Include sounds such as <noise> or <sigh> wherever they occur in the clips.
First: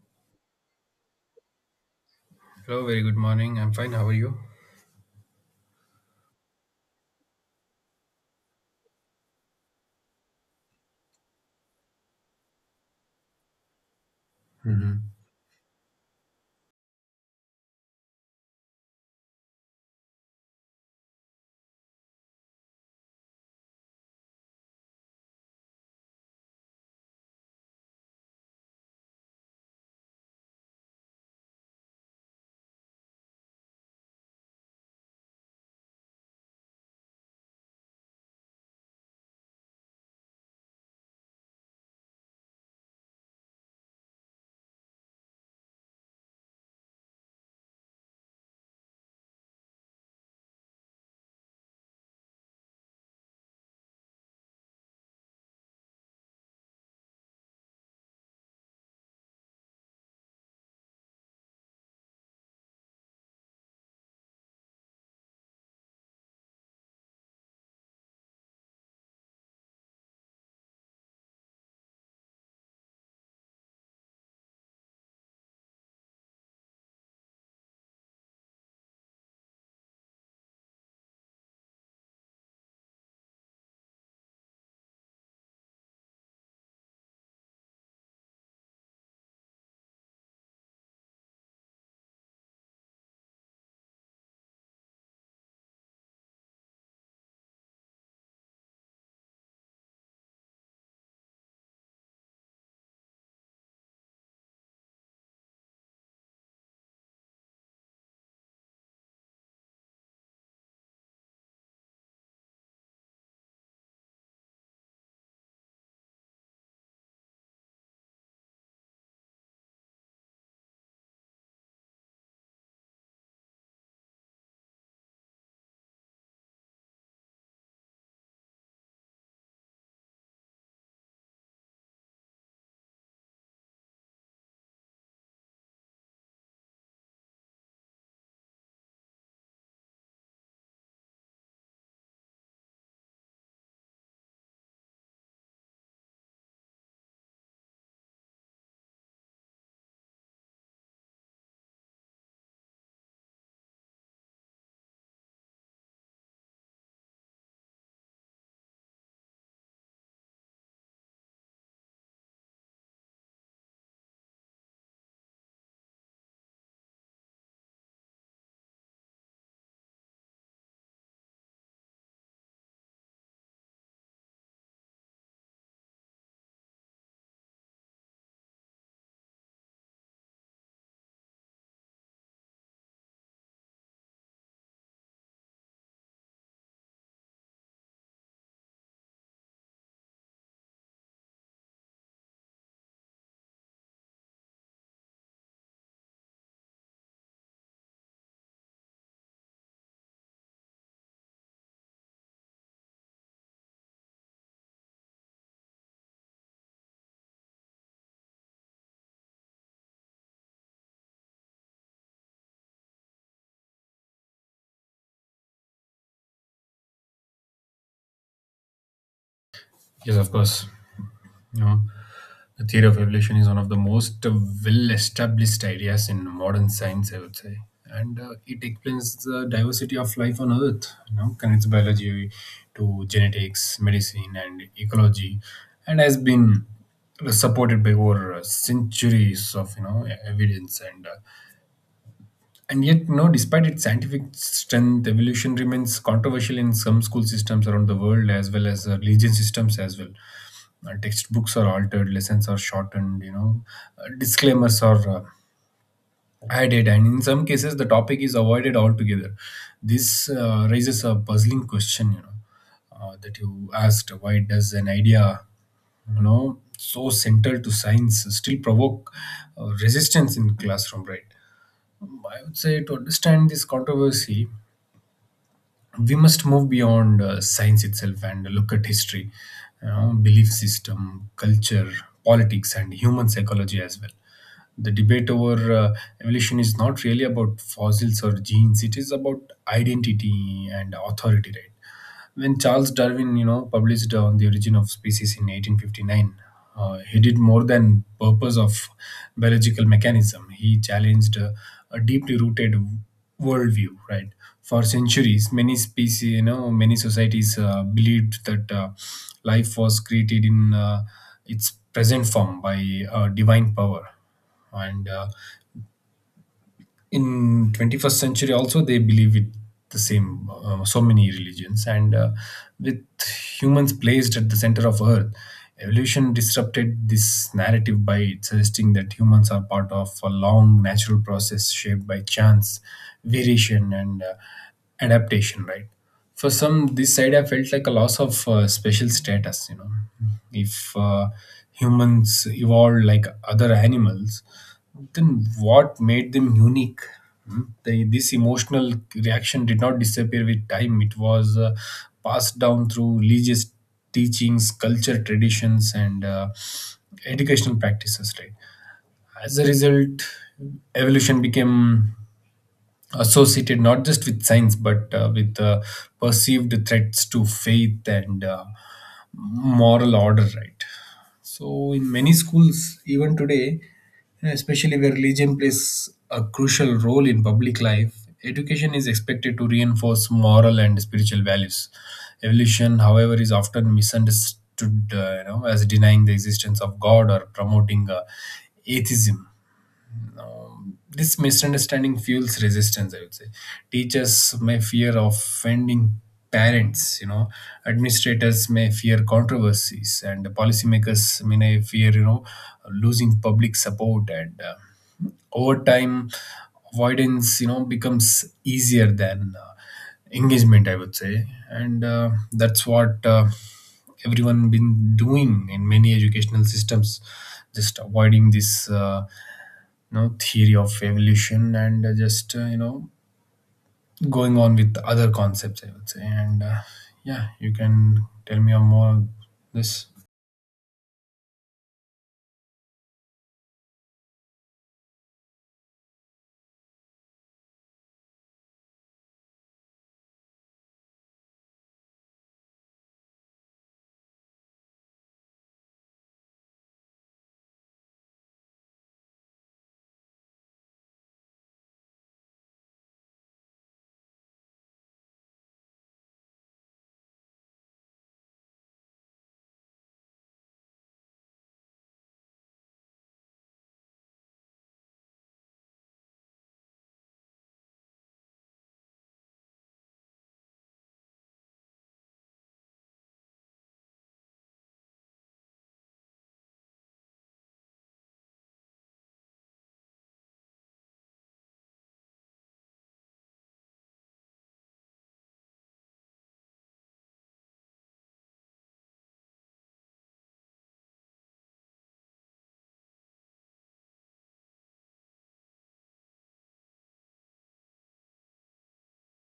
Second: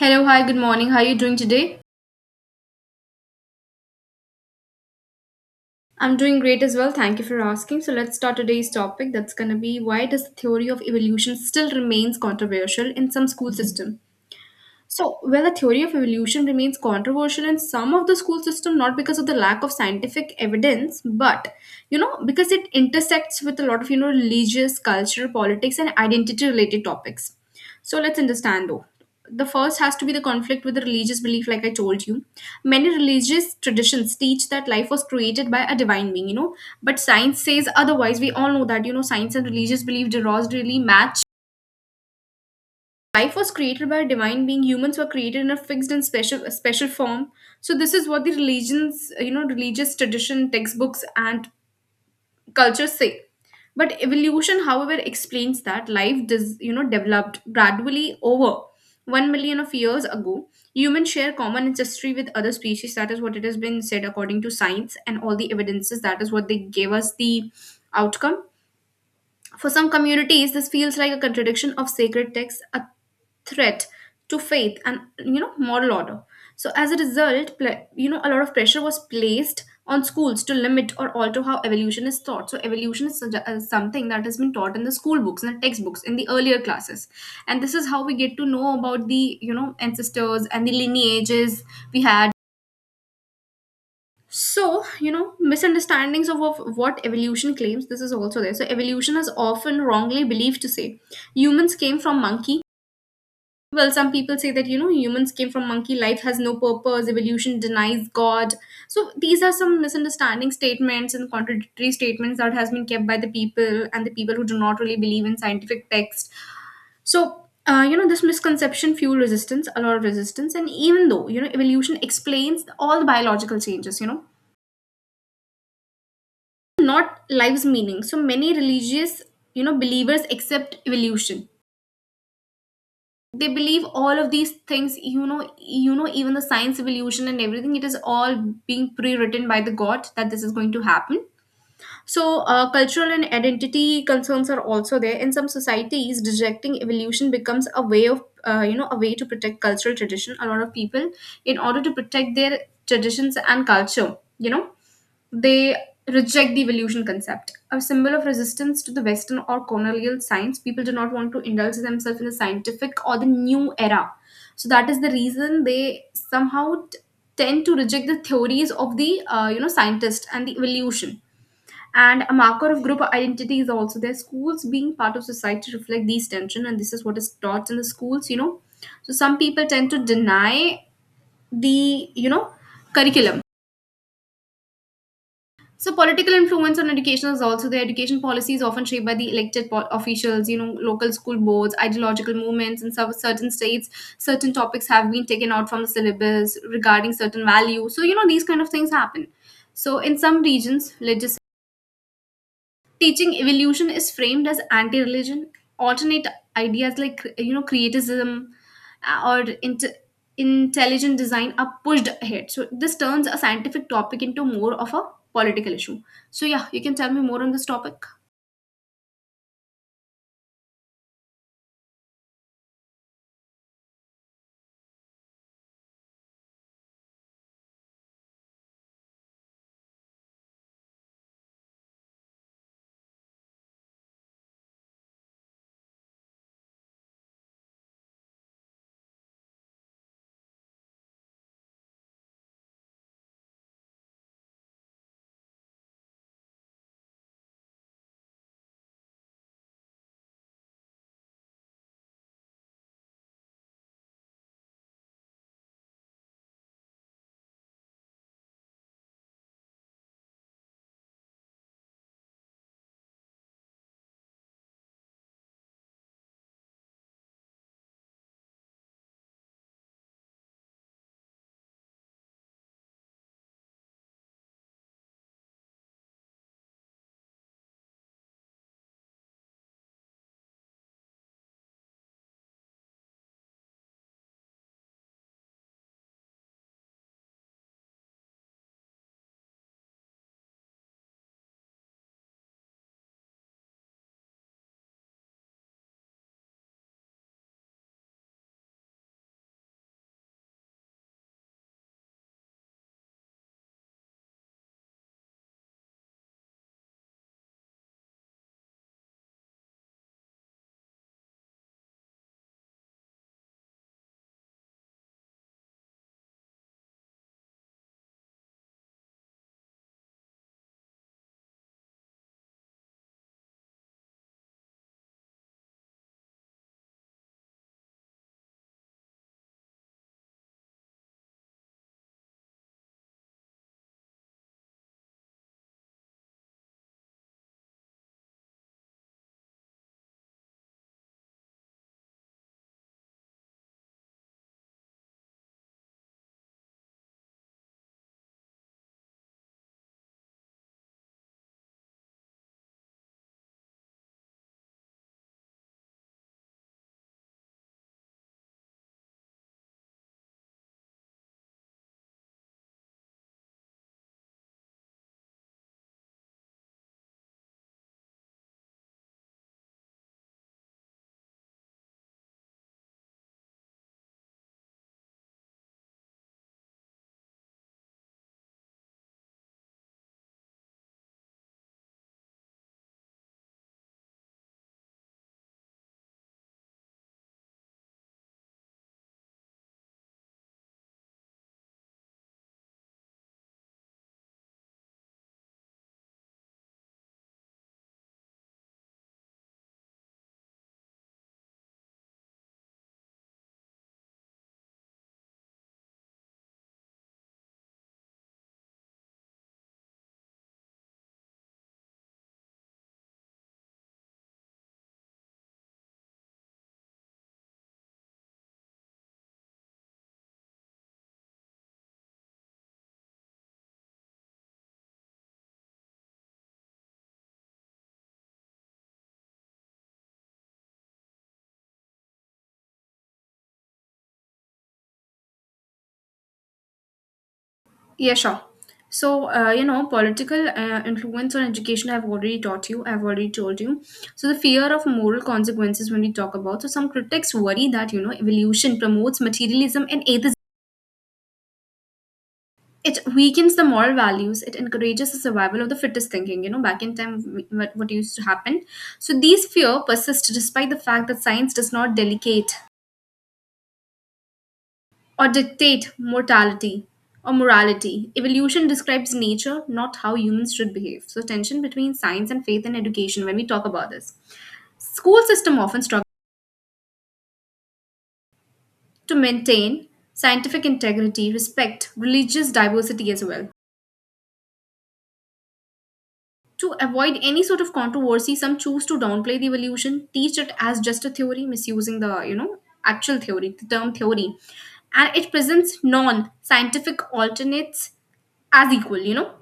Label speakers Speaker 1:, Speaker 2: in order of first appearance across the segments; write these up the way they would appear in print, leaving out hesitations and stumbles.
Speaker 1: Hello, hi, good morning. How are you doing today?
Speaker 2: Hello, very good morning. I'm fine. How are you?
Speaker 1: I'm doing great as well. Thank you for asking. So, let's start today's topic. That's going to be why does the theory of evolution still remains controversial in some school system?
Speaker 2: Hmm.
Speaker 1: So, well, the theory of evolution remains controversial in some of the school system, not because of the lack of scientific evidence, but because it intersects with a lot of religious, cultural, politics, and identity-related topics. So, let's understand though. The first has to be the conflict with the religious belief, like I told you. Many religious traditions teach that life was created by a divine being, but science says otherwise. We all know that science and religious belief do not really match. Life was created by a divine being, humans were created in a fixed and special a special form. So this is what the religions religious tradition textbooks and culture say. But evolution however explains that life does developed gradually over 1 million of years ago. Humans share common ancestry with other species. That is what it has been said according to science, and all the evidences, that is what they gave us the outcome. For some communities, this feels like a contradiction of sacred texts, a threat to faith and moral order. So as a result, a lot of pressure was placed on schools to limit or alter how evolution is taught. So evolution is such something that has been taught in the school books, in the textbooks, in the earlier classes, and this is how we get to know about the ancestors and the lineages we had. So, misunderstandings of what evolution claims, this is also there. So, evolution is often wrongly believed to say humans came from monkey. Well, some people say that, humans came from monkey, life has no purpose, evolution denies God. So, these are some misunderstanding statements and contradictory statements that has been kept by the people and the people who do not really believe in scientific text. So, this misconception fuel resistance a lot of resistance, and even though evolution explains all the biological changes, not life's meaning. So many religious, believers accept evolution. They believe all of these things, even the science evolution and everything, it is all being pre-written by the God that this is going to happen. So, cultural and identity concerns are also there. In some societies, rejecting evolution becomes a way of, a way to protect cultural tradition. A lot of people, in order to protect their traditions and culture, they reject the evolution concept. A symbol of resistance to the Western or colonial science, people do not want to indulge themselves in the scientific or the new era. So that is the reason they somehow tend to reject the theories of the scientist and the evolution, and a marker of group identity is also there. Schools being part of society reflect these tension, and this is what is taught in the schools. So some people tend to deny the, curriculum. So political influence on education is also there. Education policy is often shaped by the elected officials, local school boards, ideological movements in some certain states. Certain topics have been taken out from the syllabus regarding certain values. So these kind of things happen. So in some regions, legislation teaching evolution is framed as anti-religion, alternate ideas like criticism, uh, or int- intelligent design are pushed ahead, so this turns a scientific topic into more of a political issue. So yeah, you can tell me more on this topic.
Speaker 2: Yes, of course. You know, the theory of evolution is one of the most well-established ideas in modern science, I would say, and it explains the diversity of life on Earth. Connects biology to genetics, medicine, and ecology, and has been supported by over centuries of evidence And yet, no, despite its scientific strength, evolution remains controversial in some school systems around the world as well as religion systems as well. Textbooks are altered, lessons are shortened, disclaimers are added, and in some cases, the topic is avoided altogether. This raises a puzzling question, that you asked, why does an idea so central to science still provoke resistance in classroom, right? I would say, to understand this controversy, we must move beyond science itself and look at history, belief system, culture, politics, and human psychology as well. The debate over evolution is not really about fossils or genes, it is about identity and authority, right? When Charles Darwin, published the Origin of Species in 1859, he did more than purpose of biological mechanism. He challenged a deeply rooted worldview, right? For centuries, many species, many societies believed that life was created in its present form by divine power, and in 21st century also they believe it the same, so many religions and with humans placed at the center of earth. Evolution disrupted this narrative by suggesting that humans are part of a long natural process shaped by chance variation and adaptation, right? For some, this idea felt like a loss of special status, if humans evolved like other animals, then what made them unique? Hmm? They, this emotional reaction did not disappear with time. It was passed down through religious teachings, culture, traditions, and educational practices. Right. As a result, evolution became associated not just with science but with perceived threats to faith and moral order. Right. So, in many schools, even today, especially where religion plays a crucial role in public life, education is expected to reinforce moral and spiritual values. Evolution, however, is often misunderstood, as denying the existence of God or promoting atheism. This misunderstanding fuels resistance, I would say. Teachers may fear offending parents, administrators may fear controversies, and policymakers may fear, losing public support. And over time, avoidance, becomes easier than engagement, I would say. And that's what. Everyone been doing in many educational systems, just avoiding this know theory of evolution, and just, going on with other concepts, I would say. And yeah, you can tell me more of this.
Speaker 1: Yeah, sure. So political influence on education, I've already told you. So the fear of moral consequences, when we talk about, so some critics worry that evolution promotes materialism and atheism, it weakens the moral values, it encourages the survival of the fittest thinking, back in time, what used to happen. So these fear persist despite the fact that science does not delegate or dictate mortality or morality. Evolution describes nature, not how humans should behave. So tension between science and faith in education, when we talk about this, school system often struggles to maintain scientific integrity, respect religious diversity as well. To avoid any sort of controversy, some choose to downplay the evolution, teach it as just a theory, misusing the actual theory, the term theory, and it presents non-scientific alternates as equal. You know,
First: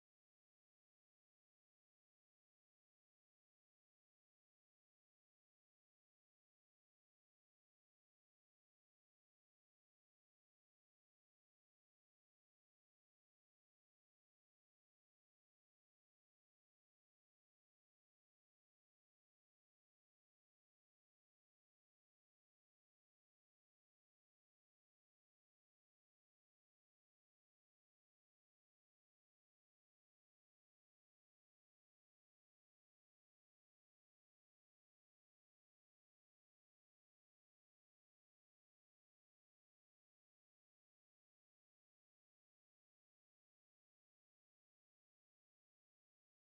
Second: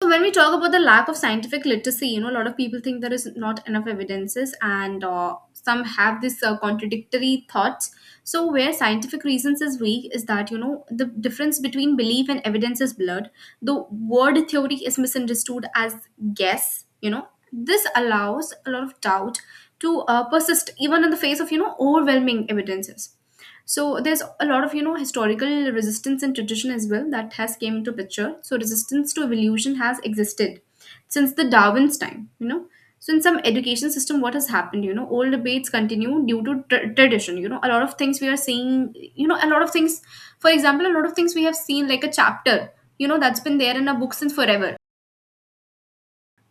Speaker 1: so when we talk about the lack of scientific literacy, a lot of people think there is not enough evidences, and some have this contradictory thoughts. So where scientific reasons is weak is that the difference between belief and evidence is blurred. The word theory is misunderstood as guess. This allows a lot of doubt to persist even in the face of overwhelming evidences. So there's a lot of historical resistance and tradition as well that has came into picture. So resistance to evolution has existed since the darwin's time. So in some education system, what has happened, old debates continue due to tradition. A lot of things we are seeing, a lot of things, for example, a lot of things we have seen, like a chapter, that's been there in our books since forever.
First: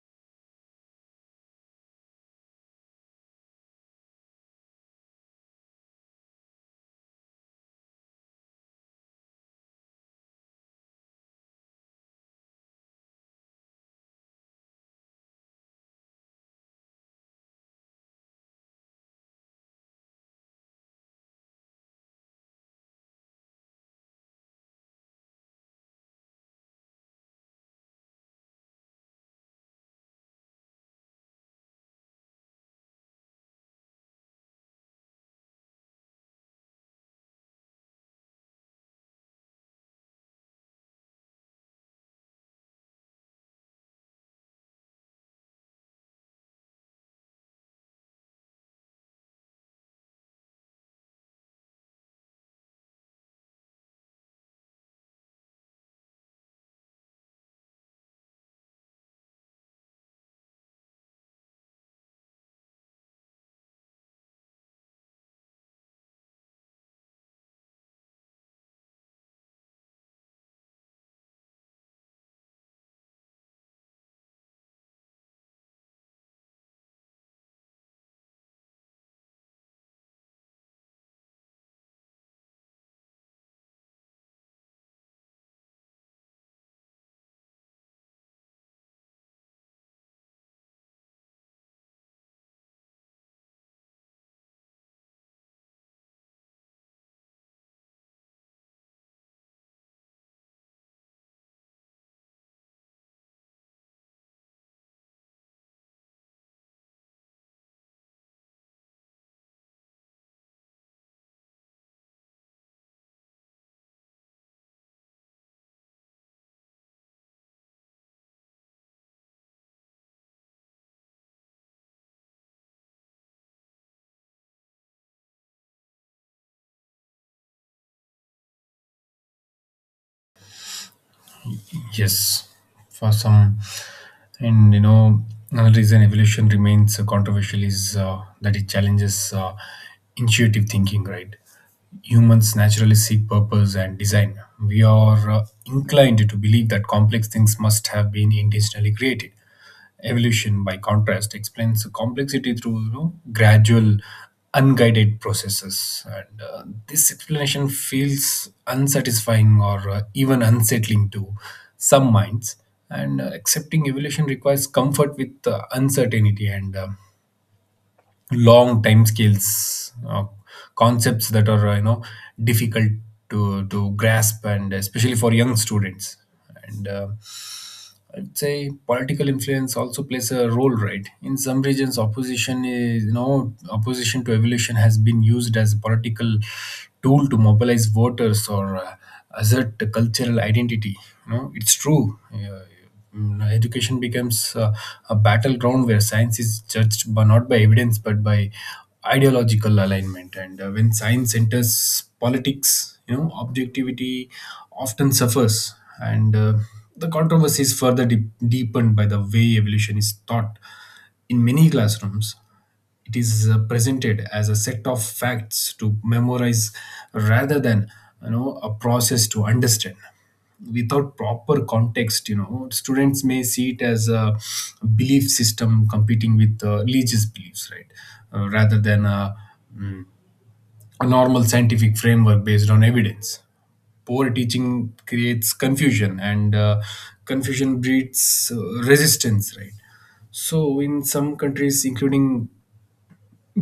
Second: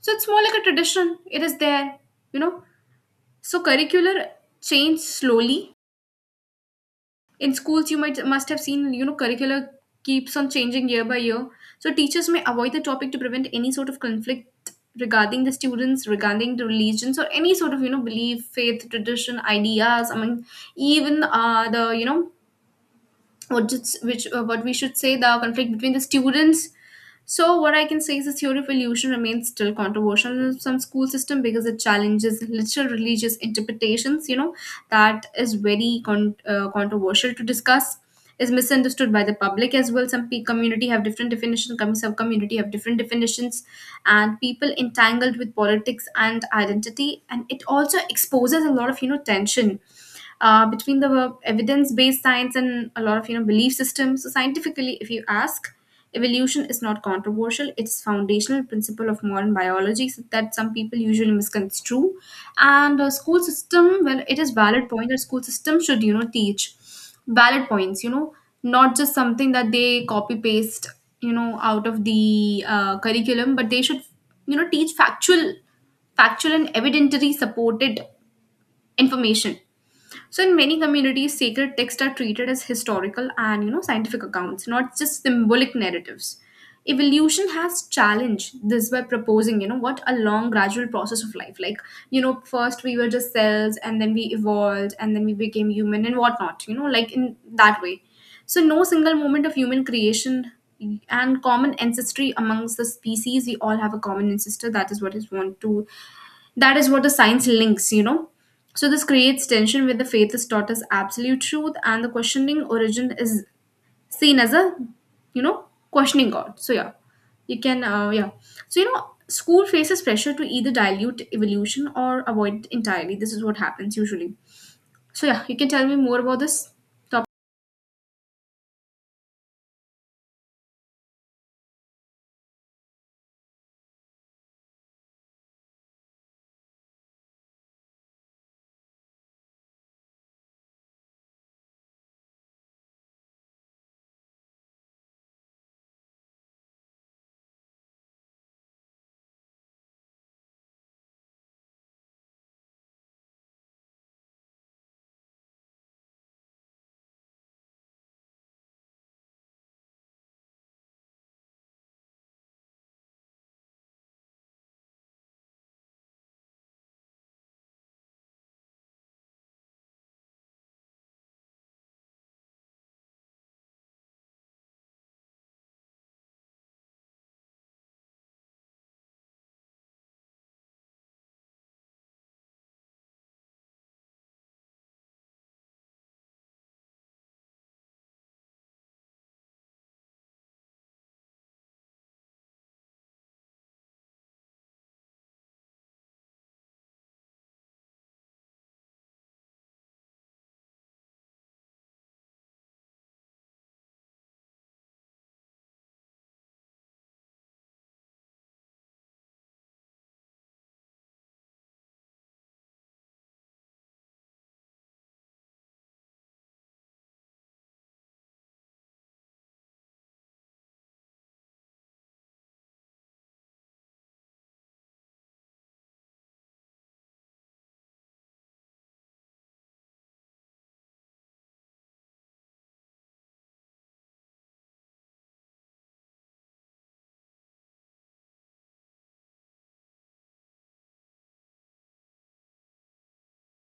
Speaker 1: So it's more like a tradition, it is there, you know. So curricular change slowly in schools, you might must have seen, curricula keeps on changing year by year. So teachers may avoid the topic to prevent any sort of conflict regarding the students, regarding the religions, or any sort of belief, faith, tradition, ideas, I mean, even the what just which what we should say, the conflict between the students. So what I can say is the theory of evolution remains still controversial in some school system because it challenges literal religious interpretations, that is very controversial to discuss, is misunderstood by the public as well. Some community have different definitions, some community have different definitions, and people entangled with politics and identity, and it also exposes a lot of tension between the evidence-based science and a lot of belief systems. So scientifically, if you ask, evolution is not controversial, it's foundational principle of modern biology. So that, some people usually misconstrue. And school system, well, it is valid point that school system should teach valid points, not just something that they copy paste, out of the curriculum, but they should teach factual, factual and evidentiary supported information. So in many communities, sacred texts are treated as historical and scientific accounts, not just symbolic narratives. Evolution has challenged this by proposing, what a long gradual process of life. Like, first we were just cells and then we evolved and then we became human and whatnot, like in that way. So no single moment of human creation and common ancestry amongst the species, we all have a common ancestor. That is what the science links, you know. So this creates tension where the faith is taught as absolute truth and the questioning origin is seen as a, you know questioning god. So yeah, you can yeah, so school faces pressure to either dilute evolution or avoid it entirely. This is what happens usually. So yeah, you can tell me more about this topic.
Speaker 2: Yes, for some, and another reason evolution remains controversial is that it challenges intuitive thinking, right? Humans naturally seek purpose and design. We are inclined to believe that complex things must have been intentionally created. Evolution, by contrast, explains the complexity through, gradual, unguided processes. And this explanation feels unsatisfying or even unsettling to some minds. And accepting evolution requires comfort with uncertainty and long time scales, concepts that are difficult to grasp, and especially for young students. And I'd say political influence also plays a role, right? In some regions, opposition is opposition to evolution has been used as a political tool to mobilize voters or assert a cultural identity. It's true. Education becomes a battleground where science is judged, but not by evidence, but by ideological alignment. And when science enters politics, objectivity often suffers, and the controversy is further deepened by the way evolution is taught in many classrooms. It is presented as a set of facts to memorize rather than, a process to understand. Without proper context, students may see it as a belief system competing with religious beliefs, right? Rather than a normal scientific framework based on evidence. Poor teaching creates confusion, and confusion breeds resistance, right? So, in some countries, including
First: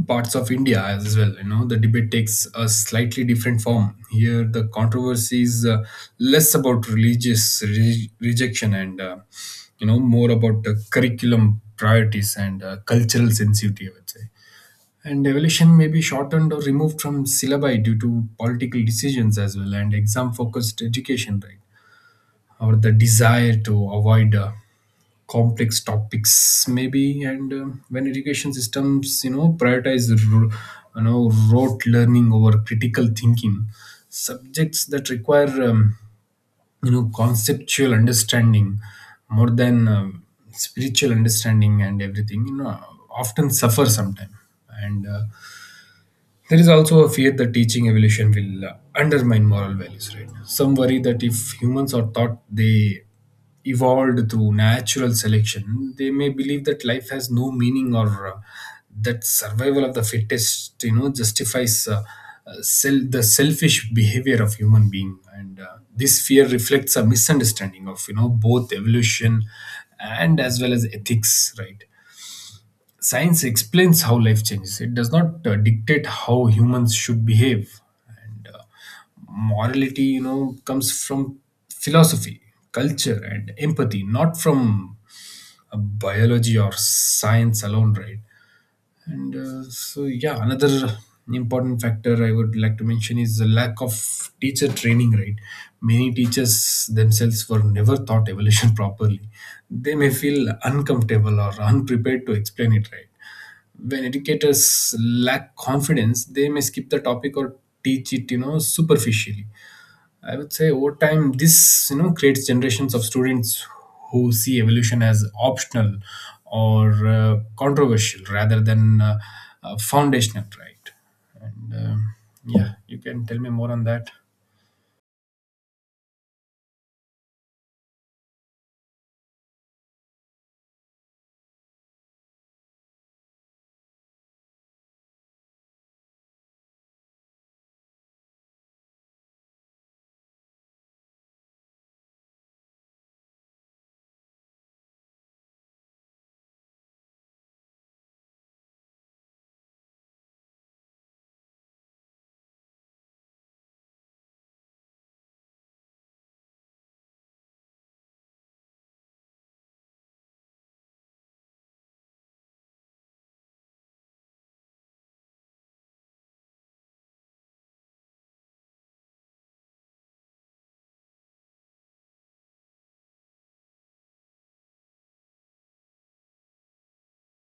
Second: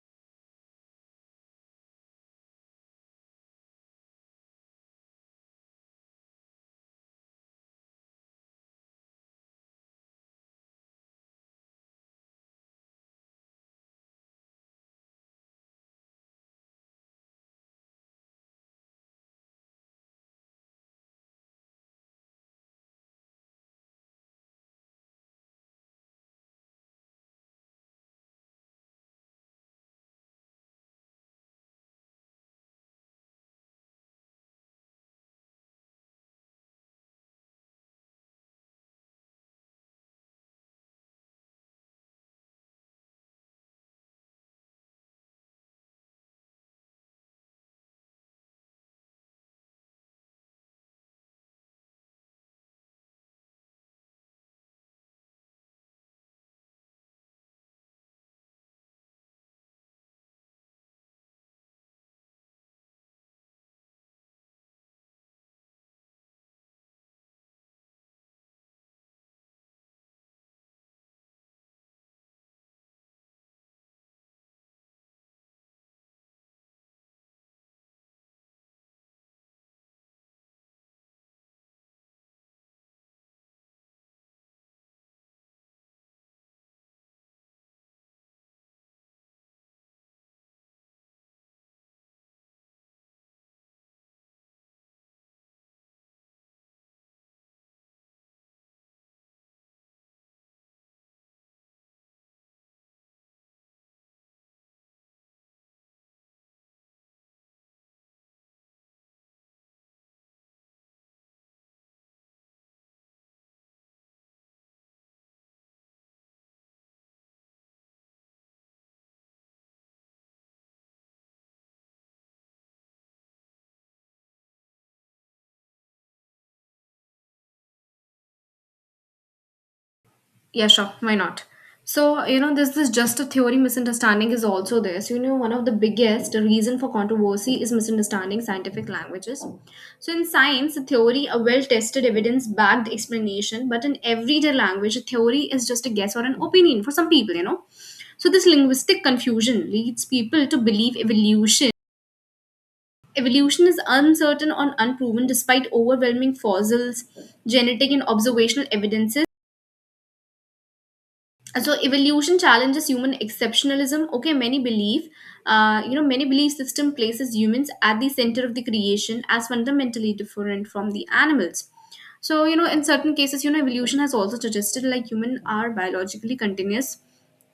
Speaker 2: parts of India as well, the debate takes a slightly different form. Here, the controversy is less about religious rejection, and, more about curriculum priorities and cultural sensitivity, I would say. And evolution may be shortened or removed from syllabi due to political decisions as well, and exam focused education, right? Or the desire to avoid complex topics, maybe. And when education systems, prioritize, you know, rote learning over critical thinking, subjects that require, conceptual understanding, more than spiritual understanding and everything, often suffer sometime. And there is also a fear that teaching evolution will undermine moral values, right? Some worry that if humans are taught they evolved through natural selection, they may believe that life has no meaning or that survival of the fittest, justifies the selfish behavior of human being. And this fear reflects a misunderstanding of, both evolution and as well as ethics, right? Science explains how life changes. It does not dictate how humans should behave. And morality, comes from philosophy, culture, and empathy, not from biology or science alone, right? And so, yeah, another important factor I would like to mention is the lack of teacher training, right? Many teachers themselves were never taught evolution <laughs> properly. They may feel uncomfortable or unprepared to explain it, right? When educators lack confidence, they may skip the topic or teach it, superficially, I would say. Over time, this, creates generations of students who see evolution as optional or controversial rather than foundational, right? And yeah, you can tell me more on that.
Speaker 1: Yeah, sure. Why not? So, this just a theory misunderstanding is also there. So, one of the biggest reason for controversy is misunderstanding scientific languages. So, in science, a theory, a well-tested, evidence-backed explanation, but in everyday language, a theory is just a guess or an opinion for some people, you know. So, this linguistic confusion leads people to believe evolution is uncertain or unproven despite overwhelming fossils, genetic, and observational evidences. So evolution challenges human exceptionalism. Okay, many believe many belief system places humans at the center of the creation as fundamentally different from the animals. So, in certain cases, evolution has also suggested like human are biologically continuous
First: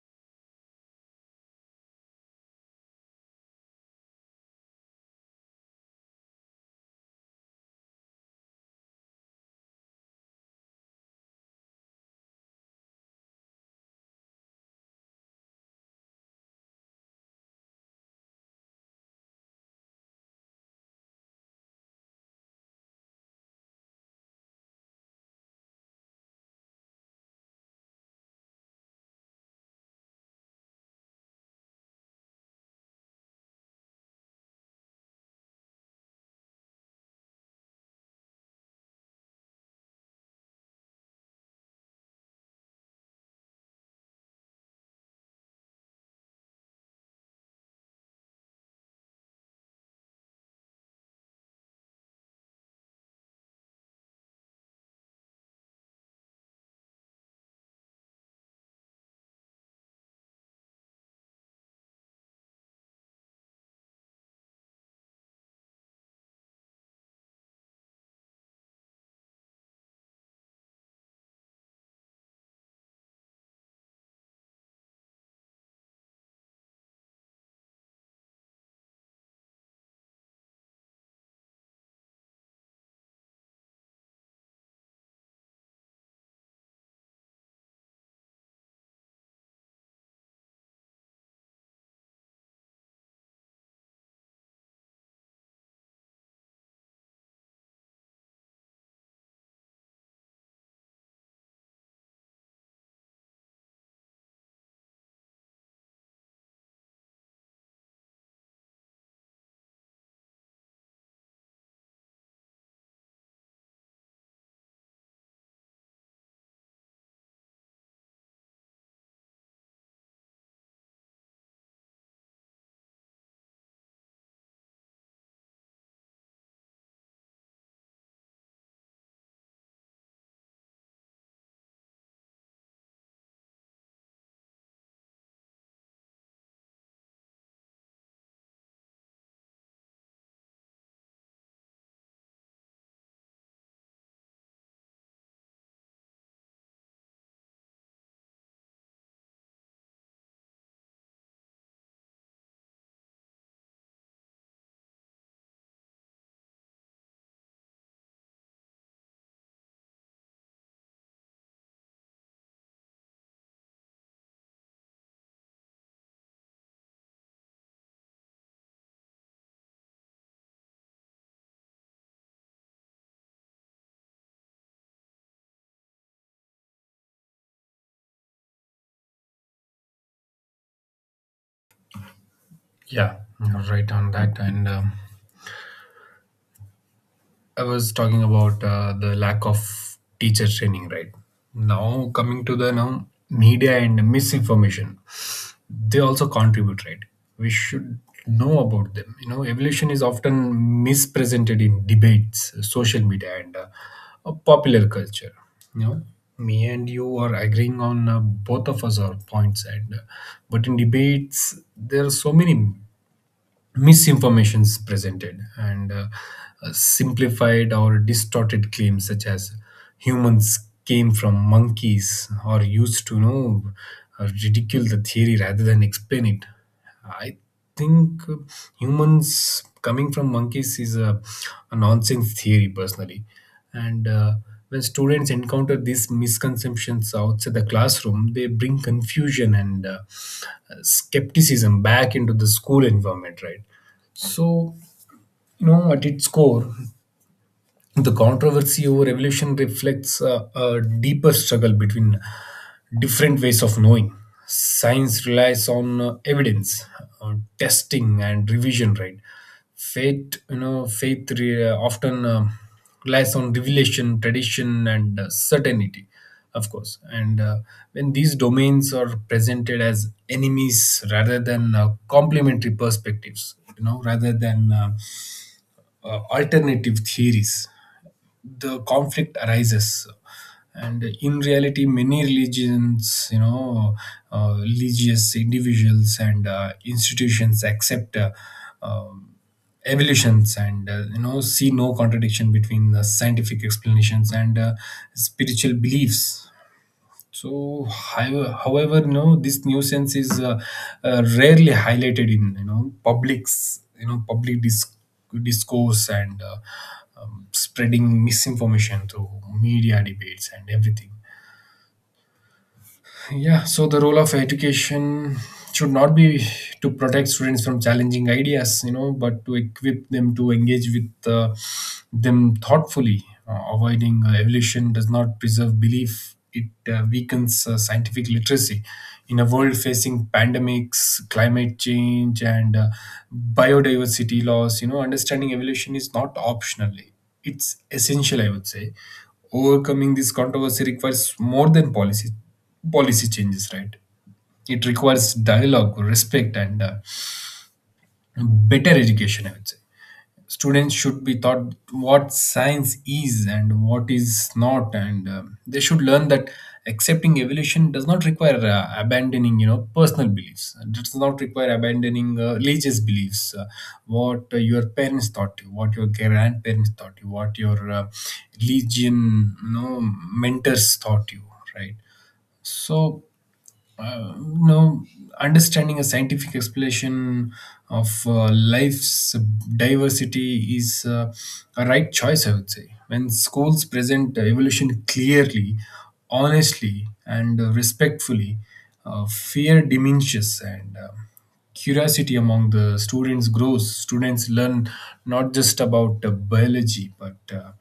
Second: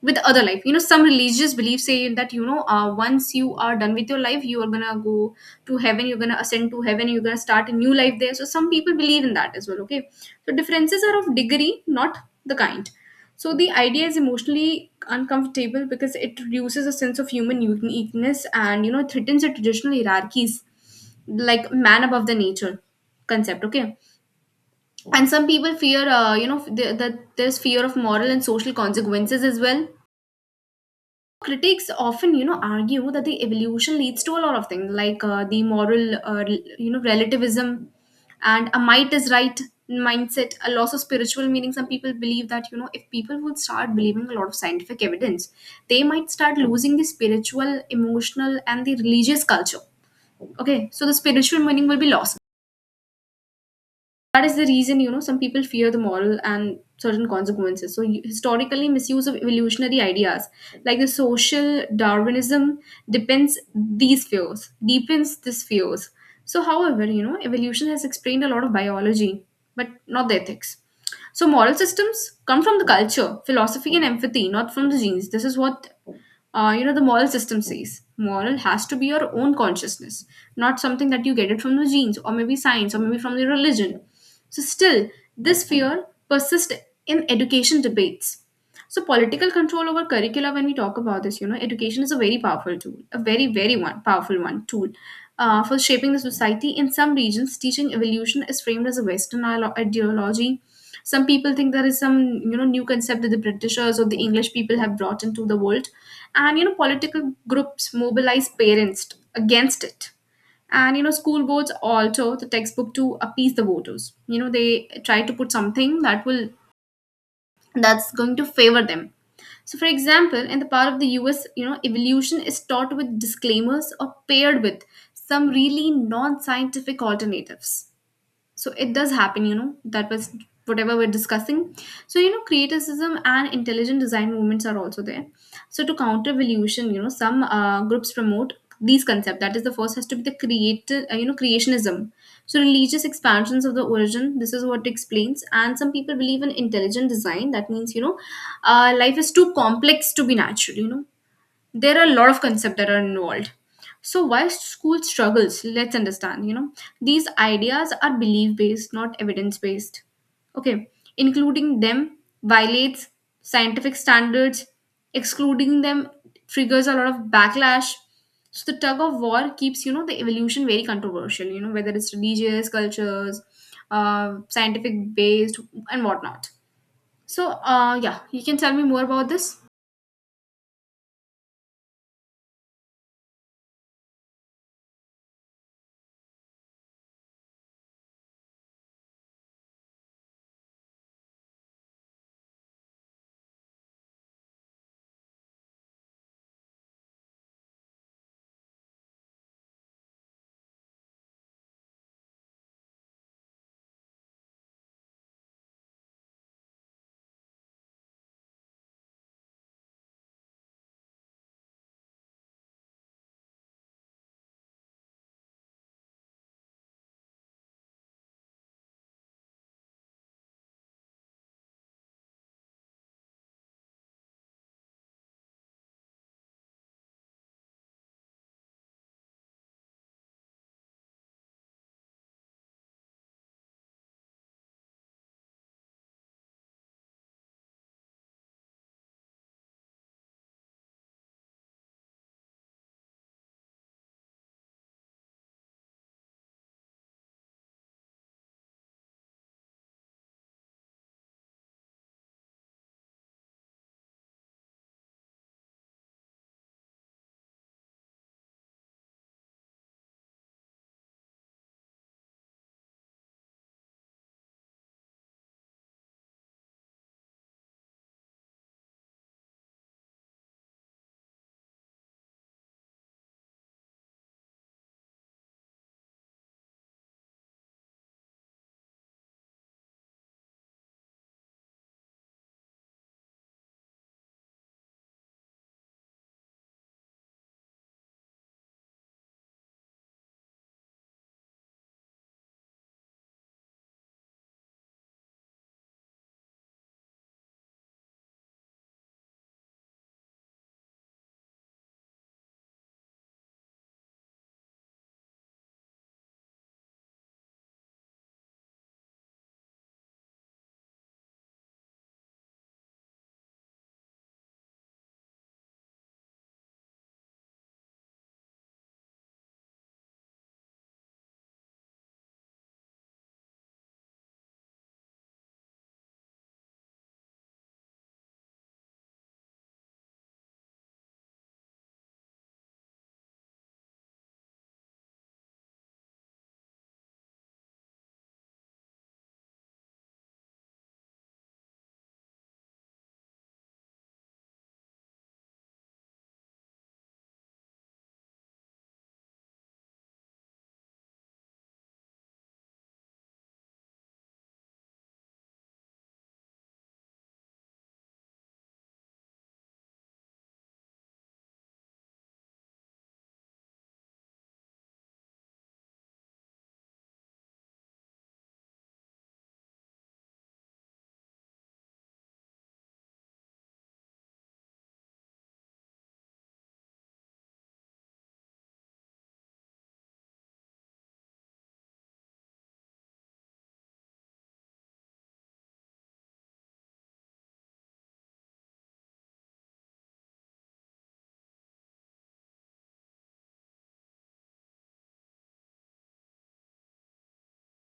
Speaker 1: with other life. Some religious beliefs say that, once you are done with your life, you are gonna go to heaven, you're gonna ascend to heaven, you're gonna start a new life there. So some people believe in that as well. Okay, so differences are of degree, not the kind. So the idea is emotionally uncomfortable because it reduces a sense of human uniqueness and threatens the traditional hierarchies like man above the nature concept. Okay, and some people fear, there's fear of moral and social consequences as well. Critics often argue that the evolution leads to a lot of things like the moral, relativism and a might is right mindset, a loss of spiritual meaning. Some people believe that if people would start believing a lot of scientific evidence, they might start losing the spiritual, emotional, and the religious culture. Okay, so the spiritual meaning will be lost. That is the reason some people fear the moral and certain consequences. So you, historically misuse of evolutionary ideas like the social darwinism depends, these fears deepens these fears. So however, evolution has explained a lot of biology, but not the ethics. So moral systems come from the culture, philosophy, and empathy, not from the genes. This is what the moral system says. Moral has to be your own consciousness, not something that you get it from the genes or maybe science or maybe from the religion. So still this fear persists in education debates. So political control over curricula, when we talk about this, education is a very powerful tool, a very, very one powerful one tool for shaping the society. In some regions, teaching evolution is framed as a ideology. Some people think there is some, new concept that the Britishers or the English people have brought into the world, and political groups mobilize parents against it, and school boards alter the textbook to appease the voters. They try to put something that's going to favor them. So for example, in the part of the US, evolution is taught with disclaimers or paired with some really non-scientific alternatives. So it does happen, that was whatever we're discussing. So criticism and intelligent design movements are also there. So to counter evolution, some groups promote these concept, that is the first has to be the creative, creationism. So religious expansions of the origin, this is what it explains. And some people believe in intelligent design, that means life is too complex to be natural. There are a lot of concepts that are involved. So why school struggles, let's understand. These ideas are belief based, not evidence based. Okay, including them violates scientific standards, excluding them triggers a lot of backlash. So the tug of war keeps, the evolution very controversial, whether it's religious cultures, scientific based, and whatnot. So yeah, you can tell me more about this.
Speaker 2: Yeah, you're right on that. And I was talking about the lack of teacher training, right? Now coming to the now media and misinformation, they also contribute, right? We should know about them. Evolution is often mispresented in debates, social media, and popular culture. You know, me and you are agreeing on both of us, our points, and but in debates there are so many Misinformations presented and simplified or distorted claims such as humans came from monkeys, or used to know, ridicule the theory rather than explain it. I think, humans coming from monkeys is a nonsense theory, personally. And when students encounter these misconceptions outside the classroom, they bring confusion and skepticism back into the school environment, right? So, at its core, the controversy over evolution reflects a deeper struggle between different ways of knowing. Science relies on evidence, uh, testing, and revision. Right. Faith, faith often relies on revelation, tradition, and certainty, of course. And when these domains are presented as enemies rather than complementary perspectives, rather than alternative theories, the conflict arises. And in reality, many religions, religious individuals and institutions accept um, evolutions, and see no contradiction between the scientific explanations and spiritual beliefs. So, however, this nuisance is rarely highlighted in, publics, public discourse, and spreading misinformation through media debates and everything. Yeah, so the role of education should not be to protect students from challenging ideas, but to equip them to engage with them thoughtfully. Avoiding evolution does not preserve belief, it weakens scientific literacy. In a world facing pandemics, climate change, and biodiversity loss, understanding evolution is not optional, it's essential, I would say. Overcoming this controversy requires more than policy changes, right? It requires dialogue, respect, and better education, I would say. Students should be taught what science is and what is not, and they should learn that accepting evolution does not require abandoning, personal beliefs. It does not require abandoning religious beliefs, what your parents taught you, what your grandparents taught you, what your religion, mentors taught you, right? So, uh, you know, understanding a scientific explanation of life's diversity is a right choice, I would say. When schools present evolution clearly, honestly, and respectfully, fear diminishes and curiosity among the students grows. Students learn not just about biology, but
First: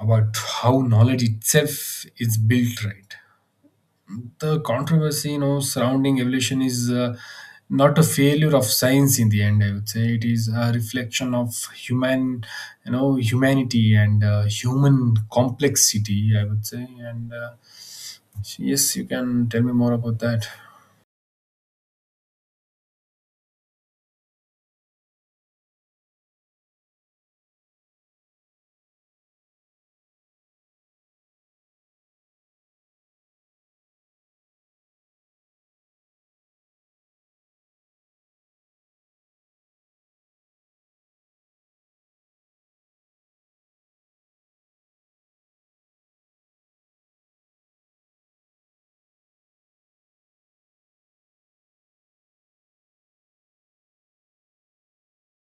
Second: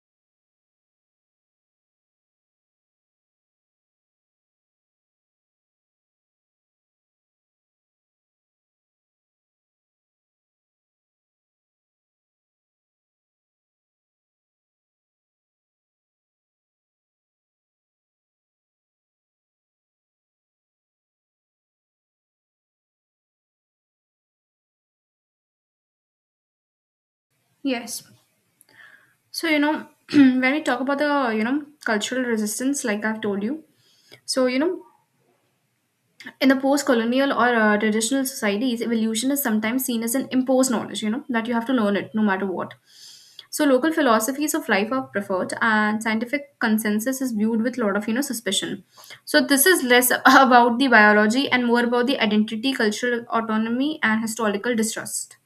Speaker 2: about how knowledge itself is built, right? The controversy, surrounding evolution is not a failure of science in the end, I would say, it is a reflection of human, humanity and human complexity, I would say. And yes, you can tell me more about that.
Speaker 1: Yes. So, <clears throat> when we talk about the, cultural resistance, like I've told you, so, in the post colonial or traditional societies, evolution is sometimes seen as an imposed knowledge, that you have to learn it no matter what. So, local philosophies of life are preferred, and scientific consensus is viewed with a lot of, suspicion. So, this is less <laughs> about the biology and more about the identity, cultural autonomy, and historical distrust.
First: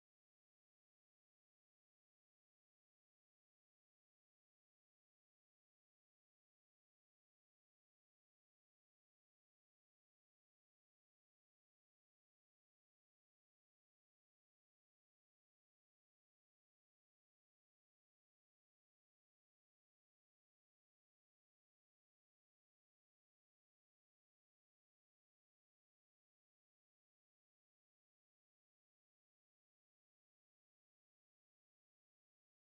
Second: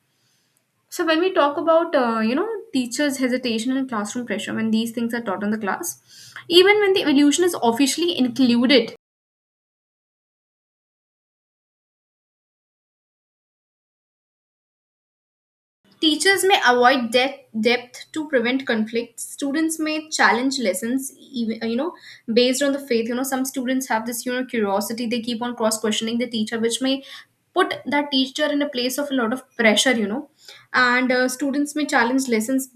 Speaker 1: So when we talk about teachers' hesitation and classroom pressure when these things are taught in the class, even when the evolution is officially included, teachers may avoid depth to prevent conflict. Students may challenge lessons, even based on the faith. Some students have this curiosity, they keep on cross questioning the teacher, which may put that teacher in a place of a lot of pressure. You know and Students may challenge lessons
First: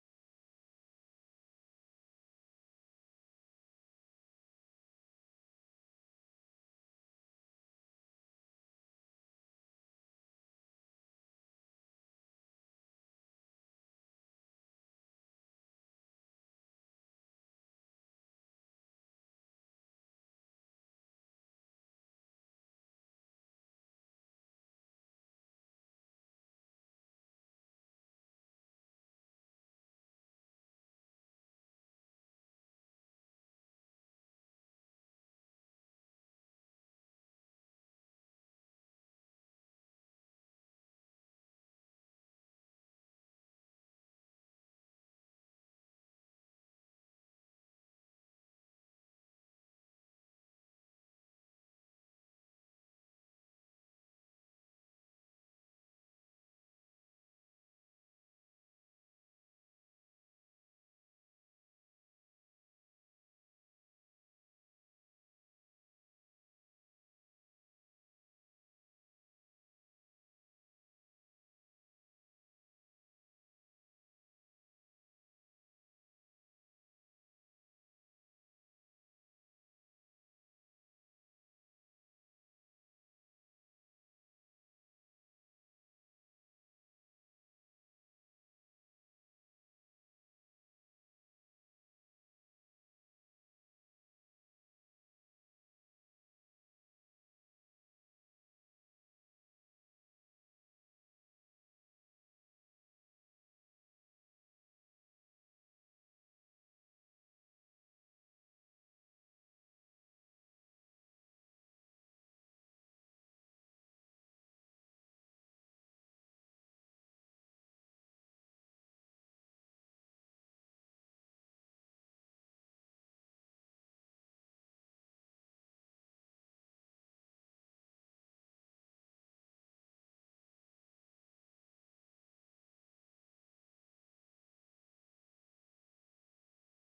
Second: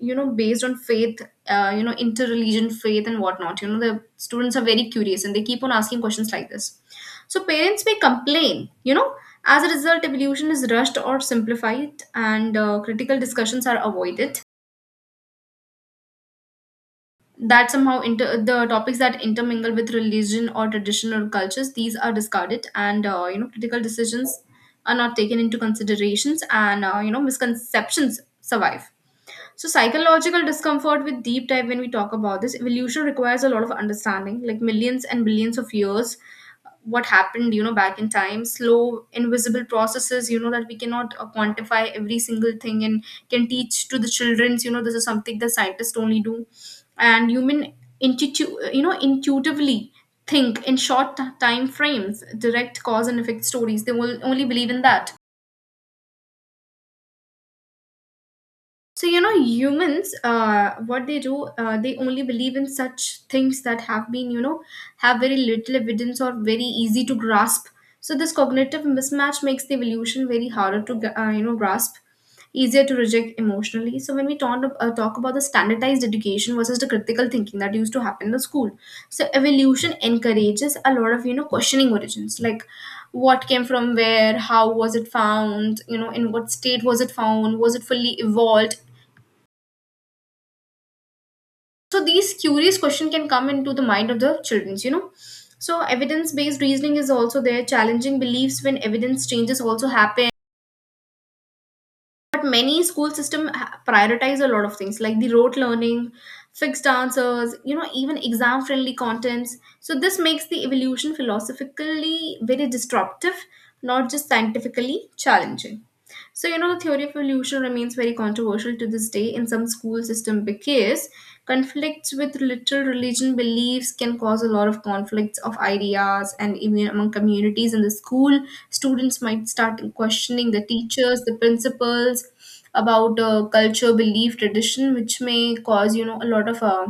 Speaker 1: based on faith, interreligion faith and whatnot. The students are very curious and they keep on asking questions like this. So parents may complain. As a result, evolution is rushed or simplified, and critical discussions are avoided. That somehow the topics that intermingle with religion or tradition or cultures, these are discarded, and critical decisions are not taken into considerations, and misconceptions survive. So psychological discomfort with deep dive, when we talk about this, evolution requires a lot of understanding, like millions and billions of years. What happened back in time, slow invisible processes, that we cannot quantify every single thing and can teach to the childrens. This is something that scientists only do. And human intuitively think in short time frames, direct cause and effect stories, they will only believe in that. So, humans, what they do, they only believe in such things that have been, have very little evidence or very easy to grasp. So, this cognitive mismatch makes the evolution very harder to, grasp, easier to reject emotionally. So, when we talk about the standardized education versus the critical thinking that used to happen in the school, so evolution encourages a lot of, questioning origins, like what came from where, how was it found, in what state was it found, was it fully evolved. So these curious question can come into the mind of the childrens. So evidence based reasoning is also there, challenging beliefs when evidence changes also happen. But many school system prioritize a lot of things like the rote learning, fixed answers, even exam friendly contents. So this makes the evolution philosophically very disruptive, not just scientifically challenging. So, the theory of evolution remains very controversial to this day in some school system because conflicts with literal religion beliefs can cause a lot of conflicts of ideas and even among communities in the school. Students might start questioning the teachers, the principals about culture, belief, tradition, which may cause, a lot of uh,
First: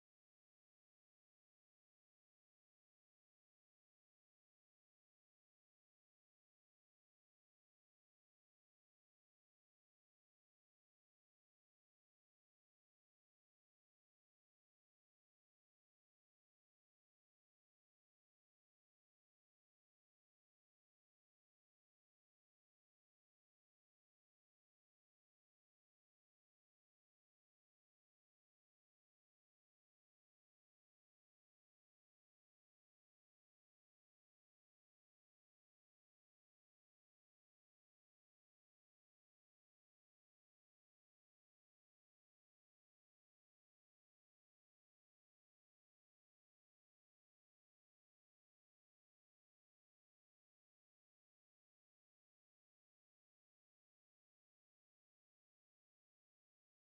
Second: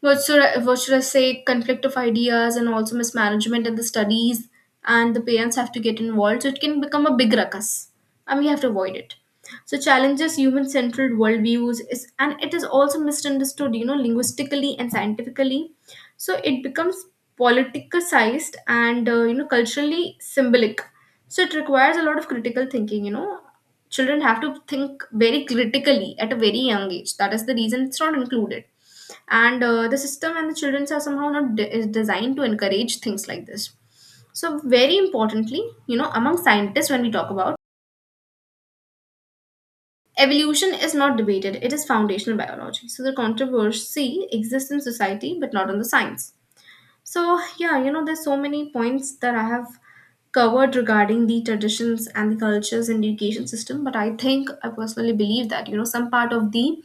Speaker 1: what should I, what should I say? Conflict of ideas and also mismanagement in the studies, and the parents have to get involved. So it can become a big ruckus, and we have to avoid it. So challenges human-centered worldviews is, and it is also misunderstood, linguistically and scientifically. So it becomes politicized and culturally symbolic. So it requires a lot of critical thinking. Children have to think very critically at a very young age. That is the reason it's not included, and the system and the childrens are somehow not de- is designed to encourage things like this. So very importantly, among scientists, when we talk about evolution is not debated, it is foundational biology. So the controversy exists in society but not on the science. So, yeah, there's so many points that I have covered regarding the traditions and the cultures in the education system, but I think I personally believe that, some part of the,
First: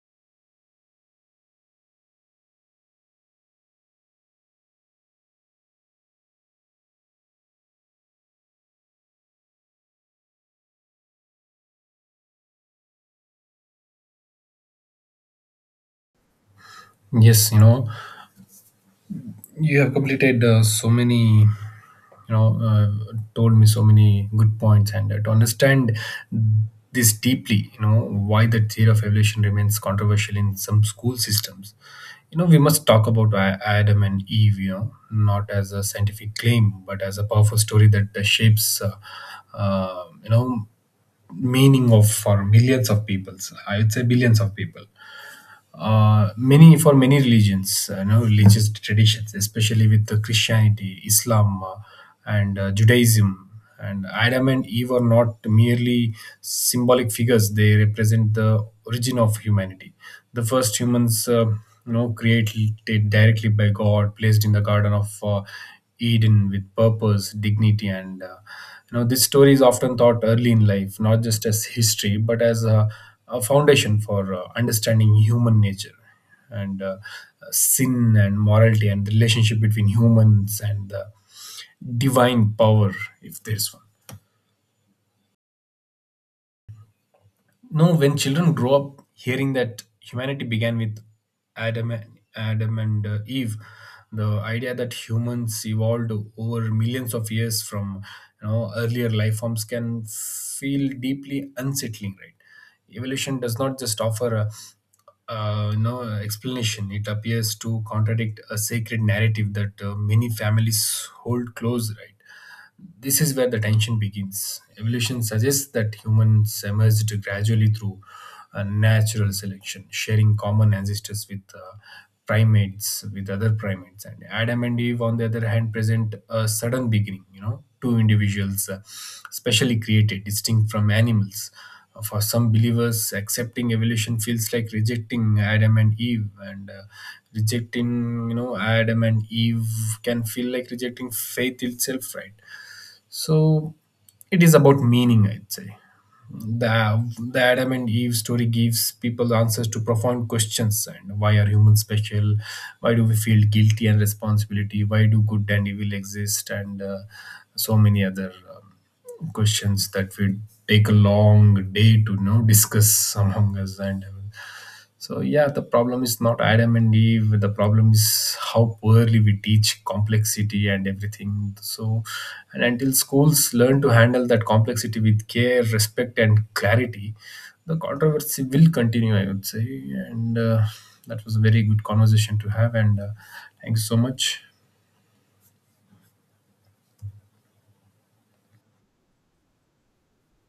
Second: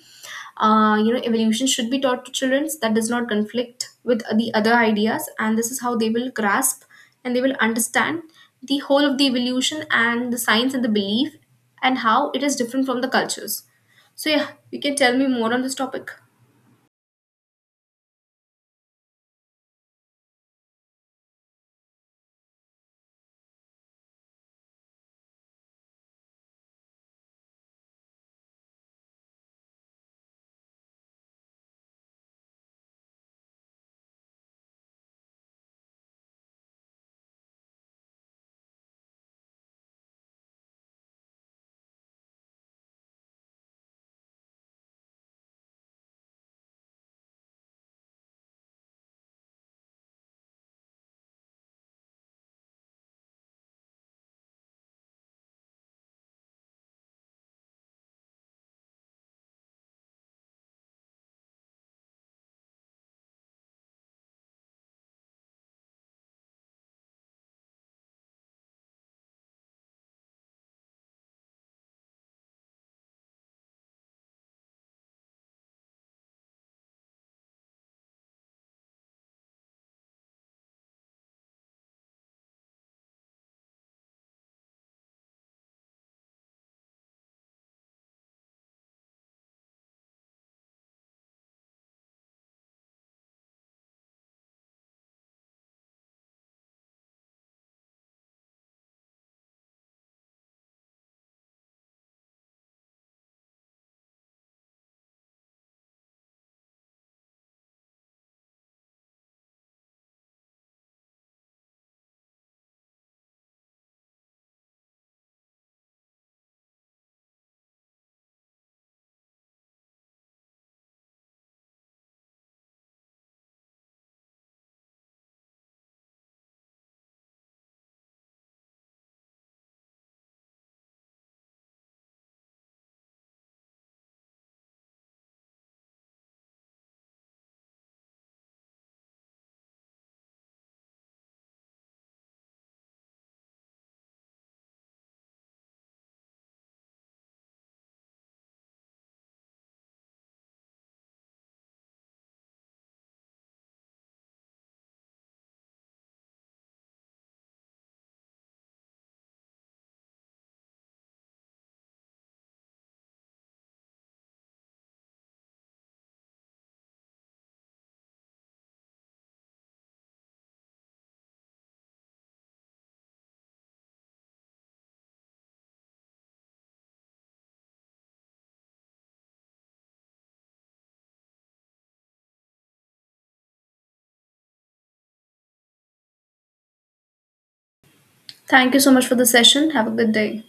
Speaker 1: evolution should be taught to children that does not conflict with the other ideas, and this is how they will grasp and they will understand the whole of the evolution and the science and the belief and how it is different from the cultures. So, yeah, you can tell me more on this topic.
Speaker 2: Yes, you have completed so many, told me so many good points, and to understand this deeply, why the theory of evolution remains controversial in some school systems, we must talk about Adam and Eve, not as a scientific claim, but as a powerful story that shapes, uh, you know meaning of for millions of peoples, I would say, billions of people. Many, for many religions, religious traditions, especially with the Christianity, Islam, and Judaism. And Adam and Eve are not merely symbolic figures; they represent the origin of humanity. The first humans, created directly by God, placed in the Garden of Eden with purpose, dignity, and this story is often taught early in life, not just as history, but as a foundation for understanding human nature and sin and morality and the relationship between humans and the divine power, if there's one. No, when children grow up hearing that humanity began with Adam and, Adam and Eve, the idea that humans evolved over millions of years from, earlier life forms, can feel deeply unsettling, right? Evolution does not just offer a explanation. It appears to contradict a sacred narrative that many families hold close, right? This is where the tension begins. Evolution suggests that humans emerged gradually through natural selection, sharing common ancestors with primates, with other primates. And Adam and Eve, on the other hand, present a sudden beginning, two individuals specially created, distinct from animals. For some believers, accepting evolution feels like rejecting Adam and Eve, and rejecting, Adam and Eve can feel like rejecting faith itself, right? So it is about meaning, I'd say. The, the Adam and Eve story gives people answers to profound questions, and why are humans special? Why do we feel guilty and responsibility? Why do good and evil exist? And so many other questions that we take a long day to, discuss among us. And so, yeah, the problem is not Adam and Eve, the problem is how poorly we teach complexity and everything. So, and until schools learn to handle that complexity with care, respect, and clarity, the controversy will continue, I would say. And that was a very good conversation to have, and thank you so much.
Speaker 1: Thank you so much for the session. Have a good day.